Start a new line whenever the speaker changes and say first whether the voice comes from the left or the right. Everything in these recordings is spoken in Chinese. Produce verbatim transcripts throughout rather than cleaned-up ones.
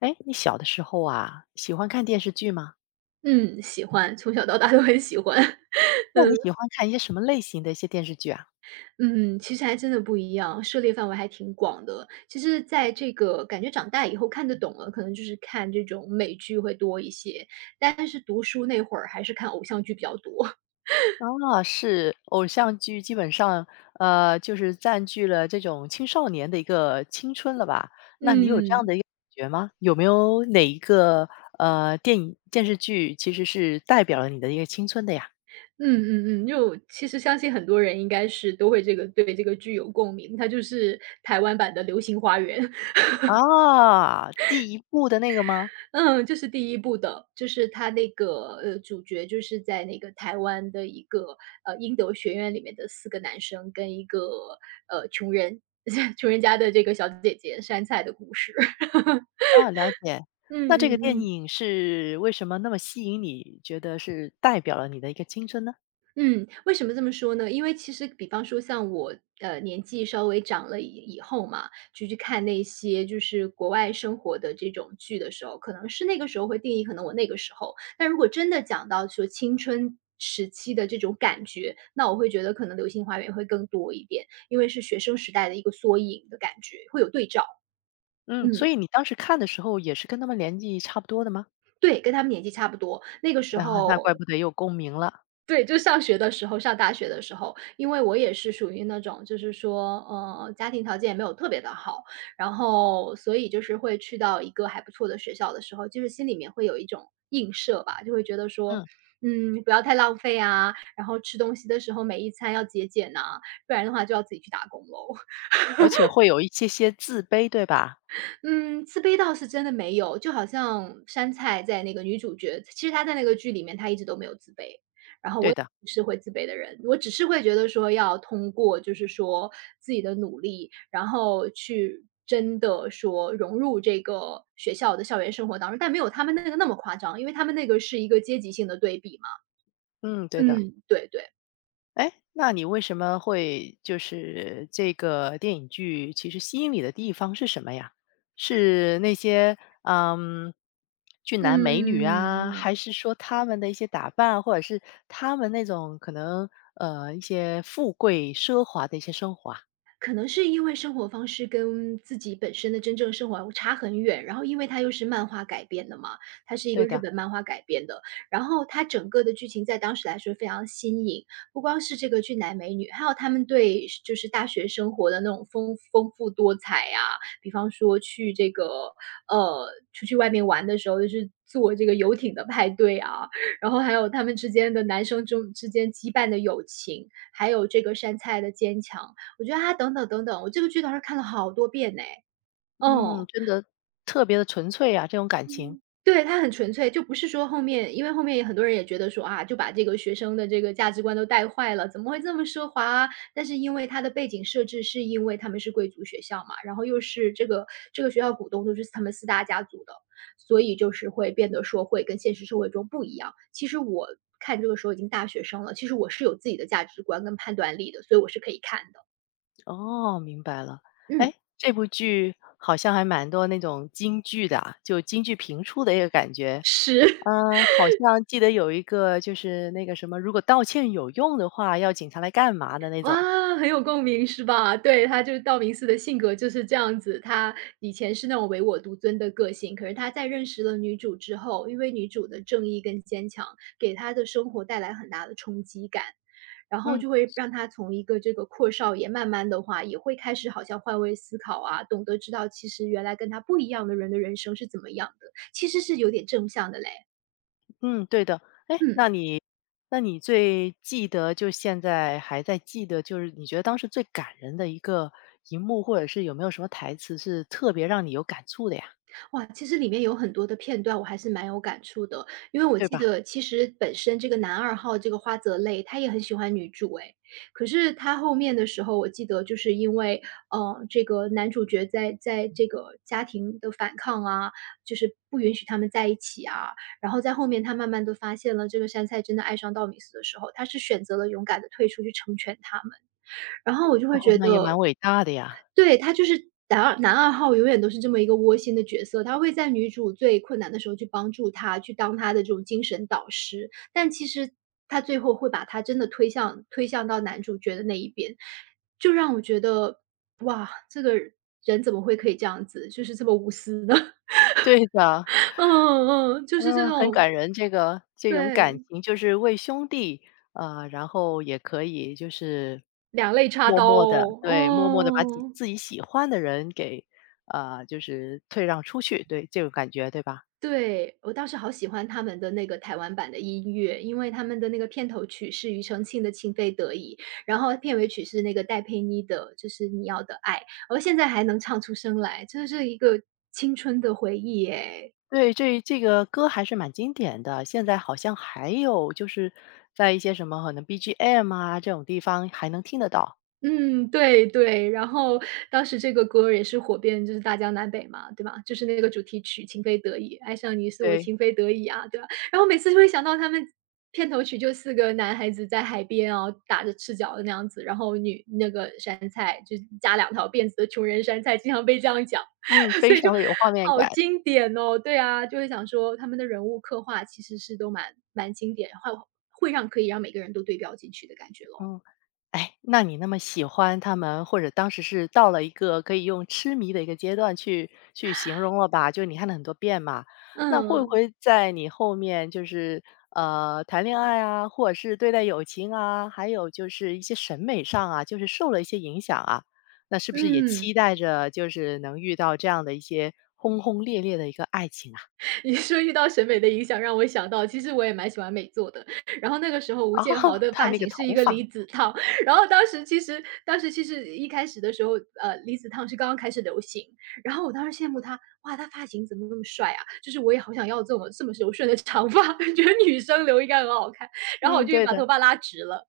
left: 哎，你小的时候啊，喜欢看电视剧吗？
right: 嗯，喜欢，从小到大都很喜欢。
left: 那你喜欢看一些什么类型的一些电视剧啊？
right: 嗯，其实还真的不一样，涉猎范围还挺广的。其实在这个感觉长大以后看得懂了，可能就是看这种美剧会多一些，但是读书那会儿还是看偶像剧比较多。
left: 啊，是偶像剧，基本上呃，就是占据了这种青少年的一个青春了吧？那你有这样
right: 嗯。
left: 的一个感觉吗？有没有哪一个呃电影电视剧其实是代表了你的一个青春的呀？
right: 嗯嗯嗯，就其实相信很多人应该是都会这个对这个剧有共鸣，它就是台湾版的《流星花园》。
left: 啊，第一部的那个吗？
right: 嗯，这是第一部的，就是他那个，呃，主角就是在那个台湾的一个，呃，英德学院里面的四个男生跟一个，呃，穷人 穷人家的这个小姐姐，杉菜的故事。
left: 啊，了解。
right: 嗯
left: 那这个
right: 嗯
left: 电
right: 嗯。
left: 影是为什么那么吸引你，觉得是代表了你的一个青春呢？
right: 嗯，为什么这么说呢？因为其实比方说像我，呃，年纪稍微长了以以后嘛，就去看那些就是国外生活的这种剧的时候，可能是那个时候会定义，可能我那个时候。但如果真的讲到说青春时期的这种感觉，那我会觉得可能《流星花园》会更多一点，因为是学生时代的一个缩影的感觉，会有对照。
left: 嗯，所
right: 嗯，
left: 以你当时看的时候也是跟他们年纪差不多的吗？
right: 对，跟他们年纪差不多。那个时
left: 然后那怪
right: 候
left: 不得有共鸣了。
right: 对，就上学的时候，上大学的时候，因为我也是属于那种，就是说，呃，家庭条件也没有特别的好，然后所以就是会去到一个还不错的学校的时候，就是心里面会有一种映射吧，就会觉得说，
left: 嗯，
right: 嗯，不要太浪费啊，然后吃东西的时候每一餐要节俭呐、不然的话就要自己去打工喽。
left: 而且会有一些些自卑，对吧？
right: 嗯，自卑倒是真的没有，就好像杉菜在那个女主角其实她在那个剧里面她一直都没有自卑，然后
left: 对
right: 我也
left: 的。
right: 不是会自卑的人，我只是会觉得说要通过就是说自己的努力，然后去真的说融入这个学校的校园生活当中，但没有他们那个那么夸张，因为他们那个是一个阶级性的对比嘛。
left: 嗯，对的。
right: 嗯，对对，
left: 哎，那你为什么会就是这个电影剧其实吸引你的地方是什么呀？是那些嗯俊男美女啊，
right: 嗯。
left: 还是说他们的一些打扮，或者是他们那种可能呃一些富贵奢华的一些生活啊？
right: 可能是因为生活方式跟自己本身的真正生活差很远，然后因为它又是漫画改编的嘛，它是一个
left: 对
right: 日
left: 的。
right: 本漫画改编的，然后它整个的剧情在当时来说非常新颖，不光是这个俊男美女，还有他们对就是大学生活的那种丰丰富多彩呀、比方说去这个呃出去外面玩的时候，就是坐这个游艇的派对啊，然后还有他们之间的男生中之间羁绊的友情，还有这个杉菜的坚强。我觉得啊，等等等等，我这个剧倒是看了好多遍呢。
left: 嗯，
right: 嗯。
left: 真的特别的纯粹啊，这种感情。
right: 嗯。对，他很纯粹，就不是说后面因为后面也很多人也觉得说，啊，就把这个学生的这个价值观都带坏了，怎么会这么奢华啊？但是因为它的背景设置是因为他们是贵族学校嘛，然后又是这个这个学校股东都是他们四大家族的，所以就是会变得说会跟现实社会中不一样。其实我看这个时候已经大学生了，其实我是有自己的价值观跟判断力的，所以我是可以看的。
left: 哦，明白了。
right: 嗯，
left: 哎，这部剧好像还蛮多那种京剧的啊，就京剧评出的一个感觉。
right: 是。
left: 嗯，好像记得有一个就是那个什么"如果道歉有用的话，要警察来干嘛"的那种。
right: 哇，很有共鸣是吧？对，他就是道明寺的性格就是这样子，他以前是那种唯我独尊的个性，可是他在认识了女主之后，因为女主的正义跟坚强，给他的生活带来很大的冲击感，然后
left: 嗯。
right: 就会让他从一个这个阔少爷，慢慢的话也会开始好像换位思考啊，懂得知道其实原来跟他不一样的人的人生是怎么样的，其实是有点正向的嘞，
left: 嗯，对的。哎，
right: 嗯。
left: 那你那你最记得就现在还在记得，就是你觉得当时最感人的一个一幕，或者是有没有什么台词是特别让你有感触的呀？
right: 哇，其实里面有很多的片段我还是蛮有感触的，因为我
left: 对
right: 记
left: 吧？
right: 得其实本身这个男二号这个花泽类，他也很喜欢女主诶，可是他后面的时候，我记得就是因为，呃，这个男主角在在这个家庭的反抗啊，就是不允许他们在一起啊，然后在后面他慢慢的发现了这个杉菜真的爱上道明寺的时候，他是选择了勇敢的退出去成全他们，然后我就会
left: 哦，
right: 觉
left: 那也蛮
right: 得
left: 伟大的呀。
right: 对，他就是男二男二号永远都是这么一个窝心的角色，他会在女主最困难的时候去帮助她，去当她的这种精神导师，但其实他最后会把她真的推向推向到男主角的那一边，就让我觉得，哇，这个人怎么会可以这样子，就是这么无私呢？
left: 对的。
right: 嗯嗯，嗯就是这
left: 嗯，很
right: 种
left: 感人。这个这种感
right: 对，
left: 情就是为兄弟，啊，然后也可以就是
right: 两肋插
left: 默
right: 刀
left: 默的。
right: 哦，
left: 对，默默的把自己
right: 嗯。
left: 自己喜欢的人给，啊，就是退让出去，对，这种感觉，对吧？
right: 对，我当时好喜欢他们的那个台湾版的音乐，因为他们的那个片头曲是庾澄庆的《情非得已》，然后片尾曲是那个戴佩妮的，就是《你要的爱》，我现在还能唱出声来，这是一个青春的回忆耶。
left: 对，这这个歌还是蛮经典的，现在好像还有就是在一些什么可能 B G M 啊，这种地方还能听得到。
right: 嗯，对对，然后当时这个歌儿也是火遍就是大江南北嘛，对吧？就是那个主题曲《情非得已》，爱上你是我
left: 对。
right: 情非得已啊，对吧？然后每次就会想到他们片头曲就四个男孩子在海边哦，打着赤脚的那样子，然后女那个杉菜就扎两条辫子的穷人杉菜经常被这样讲，
left: 嗯，非
right: 所以就
left: 常的有画面
right: 好
left: 感。
right: 经典哦。对啊，就会想说他们的人物刻画其实是都蛮蛮经典，会会让可以让每个人都对标进去的感觉咯。
left: 嗯。哎，那你那么喜欢他们，或者当时是到了一个可以用痴迷的一个阶段去去形容了吧？就你看了很多遍嘛，那会不
right: 嗯，
left: 会在你后面就是呃谈恋爱啊，或者是对待友情啊，还有就是一些审美上啊，就是受了一些影响啊？那是不是也期
right: 嗯。
left: 待着就是能遇到这样的一些轰轰烈烈的一个爱情啊？
right: 你说遇到审美的影响，让我想到其实我也蛮喜欢美作的。然后那个时候 吴
left: 哦，
right: 建豪的
left: 他
right: 发
left: 那个
right: 型是
left: 头
right: 一个
left: 发。
right: 离子烫，然后当时其实当时其实一开始的时候，呃，离子烫是刚刚开始流行，然后我当时羡慕他，哇，他发型怎么那么帅啊？就是我也好想要这么这么柔顺的长发，觉得女生留应该很好看。然后我
left: 嗯，
right: 就
left: 对
right: 把
left: 的。
right: 头发拉直了，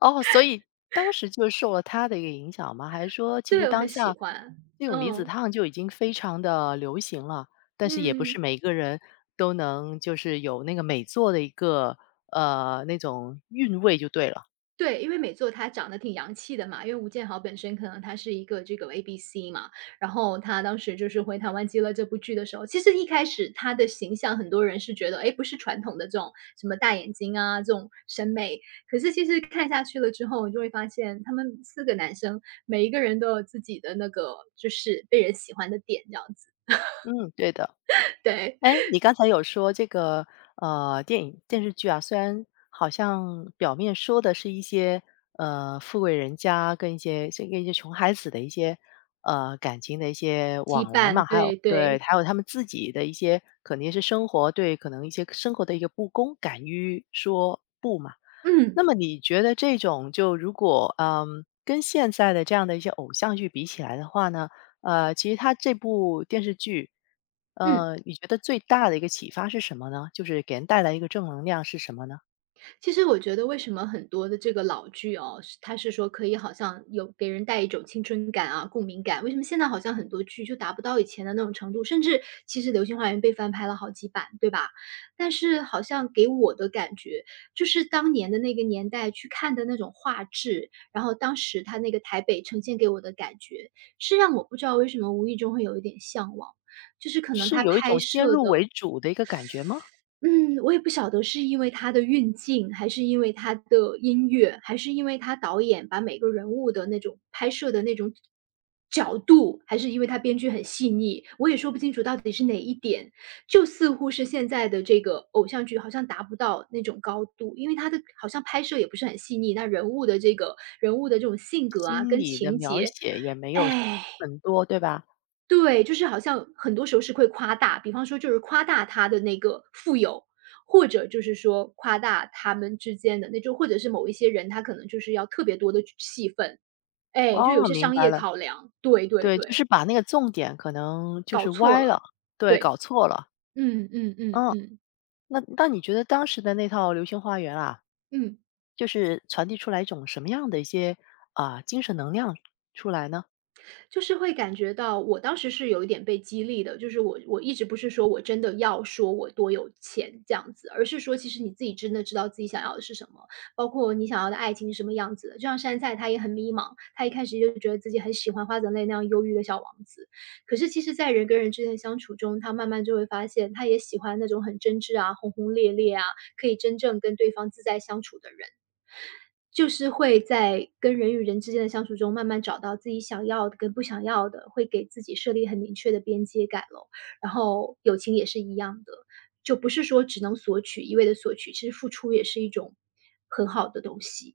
left: 哦，所以当时就受了他的一个影响吗？还是说其实
right: 对，我
left: 当
right: 很喜
left: 下
right: 欢，
left: 那种离子
right: 嗯，
left: 烫就已经非常的流行了，但是也不是
right: 嗯。
left: 每一个人都能就是有那个美作的一个，呃，那种韵味就对了。
right: 对，因为美作她长得挺洋气的嘛，因为吴建豪本身可能他是一个这个 A B C 嘛，然后他当时就是回台湾接了这部剧的时候，其实一开始他的形象很多人是觉得，哎，不是传统的这种什么大眼睛啊这种审美，可是其实看下去了之后，你就会发现他们四个男生每一个人都有自己的那个就是被人喜欢的点这样子，
left: 嗯，对的。
right: 对，
left: 哎，你刚才有说这个呃电影电视剧啊，虽然好像表面说的是一些呃富贵人家跟一些这跟一些穷孩子的一些呃感情的一些
right: 羁
left: 往来嘛，
right: 绊，
left: 还有
right: 对
left: 对，
right: 对，
left: 还有他们自己的一些肯定是生活对可能一些生活的一个不公，敢于说不嘛。
right: 嗯
left: 那么你觉得这种就如果嗯，跟现在的这样的一些偶像剧比起来的话呢，呃，其实它这部电视剧，
right: 嗯。
left: 呃，你觉得最大的一个启发是什么呢？就是给人带来一个正能量是什么呢？
right: 其实我觉得为什么很多的这个老剧哦，是它是说可以好像有给人带一种青春感啊、共鸣感，为什么现在好像很多剧就达不到以前的那种程度，甚至其实《流星花园》被翻拍了好几版，对吧？但是好像给我的感觉，就是当年的那个年代去看的那种画质，然后当时它那个台北呈现给我的感觉，是让我不知道为什么无意中会有一点向往，就是可能
left: 是
right: 它
left: 有一
right: 拍
left: 种先
right: 摄
left: 入为
right: 的
left: 主的一个感觉吗？
right: 嗯，我也不晓得是因为他的运镜，还是因为他的音乐，还是因为他导演把每个人物的那种拍摄的那种角度，还是因为他编剧很细腻，我也说不清楚到底是哪一点。就似乎是现在的这个偶像剧好像达不到那种高度，因为他的好像拍摄也不是很细腻，那人物的这个人物的这种性格啊，
left: 心
right: 跟
left: 理的
right: 情
left: 描
right: 节，
left: 写也没有
right: 哎。
left: 很多，对吧？
right: 对，就是好像很多时候是会夸大，比方说就是夸大他的那个富有，或者就是说夸大他们之间的那种或者是某一些人，他可能就是要特别多的戏份，哎，就有
left: 哦，
right: 些
left: 明
right: 商
left: 白
right: 业
left: 了。
right: 考量，对对
left: 对，就
right: 对，
left: 是把那个重点可能就
right: 搞
left: 是
right: 错
left: 歪
right: 了，
left: 了，对，
right: 对，
left: 搞错了。
right: 嗯嗯嗯
left: 嗯，
right: 嗯，
left: 那那你觉得当时的那套《流星花园》啊，
right: 嗯。
left: 就是传递出来一种什么样的一些啊、精神能量出来呢？
right: 就是会感觉到我当时是有一点被激励的，就是我我一直不是说我真的要说我多有钱这样子，而是说其实你自己真的知道自己想要的是什么，包括你想要的爱情是什么样子的。就像山菜，他也很迷茫，他一开始就觉得自己很喜欢花泽类那样忧郁的小王子，可是其实，在人跟人之间的相处中，他慢慢就会发现，他也喜欢那种很真挚啊、轰轰烈烈啊，可以真正跟对方自在相处的人。就是会在跟人与人之间的相处中，慢慢找到自己想要的跟不想要的，会给自己设立很明确的边界感咯。然后友情也是一样的，就不是说只能索取，一味的索取，其实付出也是一种很好的东西。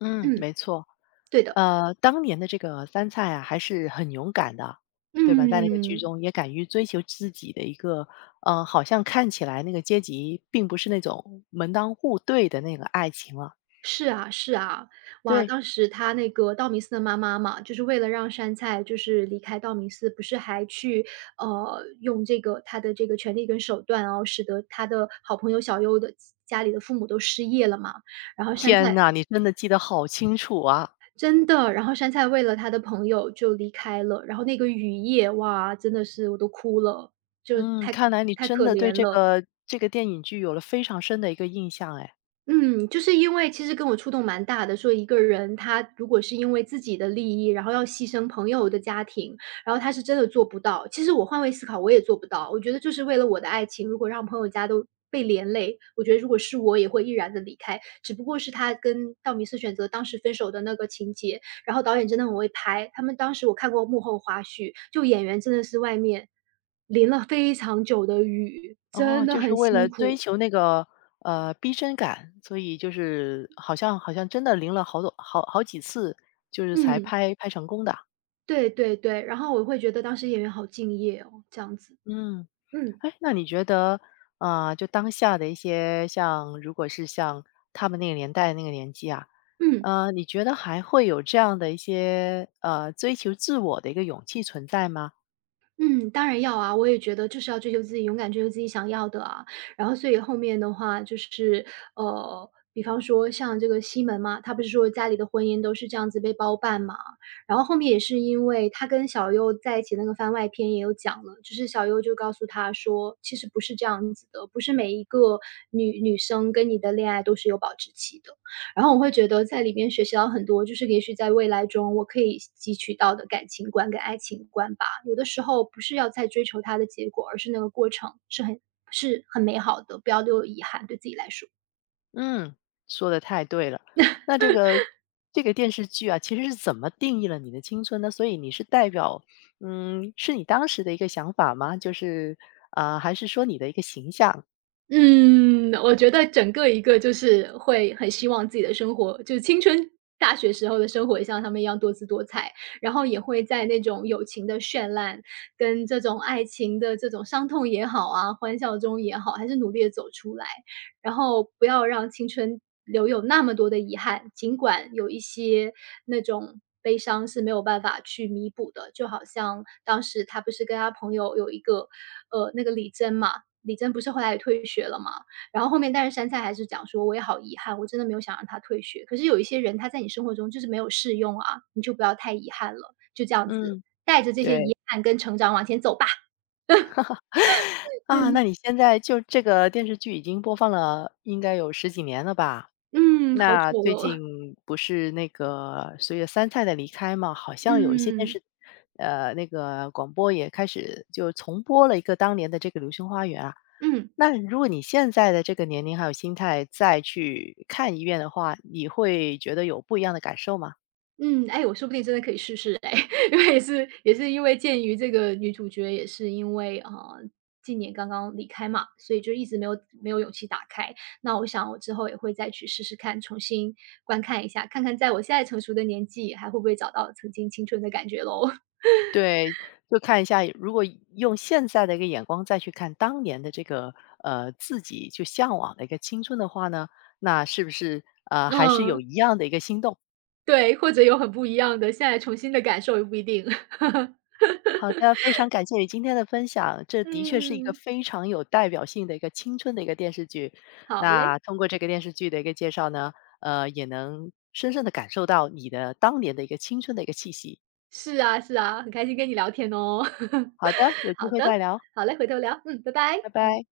left: 嗯，
right: 嗯，
left: 没错。
right: 对的，
left: 呃，当年的这个三菜啊，还是很勇敢的，对吧？在那个剧
right: 嗯。
left: 中也敢于追求自己的一个，嗯，好像看起来那个阶级并不是那种门当户对的那个爱情了。
right: 是啊是啊，哇，
left: 对，
right: 当时他那个道明寺的妈妈嘛，就是为了让杉菜就是离开道明寺，不是还去呃用这个他的这个权力跟手段然后使得他的好朋友小优的家里的父母都失业了嘛。然后杉
left: 天
right: 菜
left: 呐，你真的记得好清楚啊！
right: 真的，然后杉菜为了他的朋友就离开了，然后那个雨夜，哇，真的是我都哭了，就
left: 嗯，
right: 太
left: 看来你
right: 太
left: 真
right: 可
left: 的对
right: 怜
left: 这
right: 了。
left: 个这个电影剧有了非常深的一个印象，哎。
right: 嗯，就是因为其实跟我触动蛮大的，说一个人他如果是因为自己的利益，然后要牺牲朋友的家庭，然后他是真的做不到。其实我换位思考，我也做不到。我觉得就是为了我的爱情，如果让朋友家都被连累，我觉得如果是我也会毅然的离开。只不过是他跟道明寺选择当时分手的那个情节，然后导演真的很会拍。他们当时我看过幕后花絮，就演员真的是外面淋了非常久的雨，真
left: 哦，
right: 的
left: 就是
right: 很
left: 为了
right: 辛
left: 追
right: 苦。
left: 求那个，呃，逼真感，所以就是好像好像真的淋了好多好好几次，就是才
right: 嗯。
left: 拍拍成功的。
right: 对对对，然后我会觉得当时演员好敬业哦，这样子。
left: 嗯，
right: 嗯，
left: 哎，那你觉得，啊，就当下的一些像如果是像他们那个年代那个年纪啊，
right: 嗯，
left: 呃，你觉得还会有这样的一些，呃，追求自我的一个勇气存在吗？
right: 嗯，当然要啊，我也觉得就是要追求自己，勇敢追求自己想要的啊。然后所以后面的话就是，呃，比方说像这个西门嘛，他不是说家里的婚姻都是这样子被包办嘛，然后后面也是因为他跟小优在一起那个番外篇也有讲了，就是小优就告诉他说，其实不是这样子的，不是每一个女女生跟你的恋爱都是有保质期的。然后我会觉得在里面学习到很多，就是也许在未来中我可以汲取到的感情观跟爱情观吧。有的时候不是要再追求它的结果，而是那个过程是很是很美好的，不要留有遗憾，对自己来说。
left: 嗯，说的太对了。那这个这个电视剧啊，其实是怎么定义了你的青春呢？所以你是代表，嗯，是你当时的一个想法吗？就是，啊、呃还是说你的一个形象？
right: 嗯，我觉得整个一个就是会很希望自己的生活，就是青春大学时候的生活也像他们一样多姿多彩，然后也会在那种友情的绚烂跟这种爱情的这种伤痛也好啊，欢笑中也好，还是努力的走出来，然后不要让青春留有那么多的遗憾，尽管有一些那种悲伤是没有办法去弥补的，就好像当时他不是跟他朋友有一个呃，那个李真嘛，李真不是后来也退学了嘛，然后后面但是杉菜还是讲说：“我也好遗憾，我真的没有想让他退学。”可是有一些人他在你生活中就是没有适用啊，你就不要太遗憾了，就这样子，
left: 嗯，
right: 带着这些
left: 对
right: 遗憾跟成长往前走吧。
left: 啊。
right: 嗯，
left: 那你现在就这个电视剧已经播放了，应该有十几年了吧？
right: 嗯，好
left: 那
right: 久
left: 最
right: 了，
left: 近不是那个随着三菜的离开嘛，好像有一些电
right: 嗯，
left: 视，呃，那个广播也开始就重播了一个当年的这个《流星花园》啊。
right: 嗯。
left: 那如果你现在的这个年龄还有心态再去看一遍的话，你会觉得有不一样的感受吗？
right: 嗯，哎，我说不定真的可以试试哎，因为也是也是因为鉴于这个女主角也是因为，啊，近年刚刚离开嘛，所以就一直没有没有勇气打开。那我想我之后也会再去试试看，重新观看一下，看看在我现在成熟的年纪，还会不会找到曾经青春的感觉喽。
left: 对，就看一下，如果用现在的一个眼光再去看当年的这个呃自己就向往的一个青春的话呢，那是不是呃还是有
right: 嗯，
left: 一样的一个心动？
right: 对，或者有很不一样的，现在重新的感受也不一定。
left: 好的，非常感谢你今天的分享，这的确是一个
right: 嗯，
left: 非常有代表性的一个青春的一个电视剧。
right: 好嘞，
left: 那通过这个电视剧的一个介绍呢，呃，也能深深的感受到你的当年的一个青春的一个气息。
right: 是啊是啊，很开心跟你聊天哦。
left: 好的，有机
right: 好
left: 会
right: 的，
left: 再聊，
right: 好嘞，回头聊，嗯，拜
left: 拜
right: 拜。
left: 拜。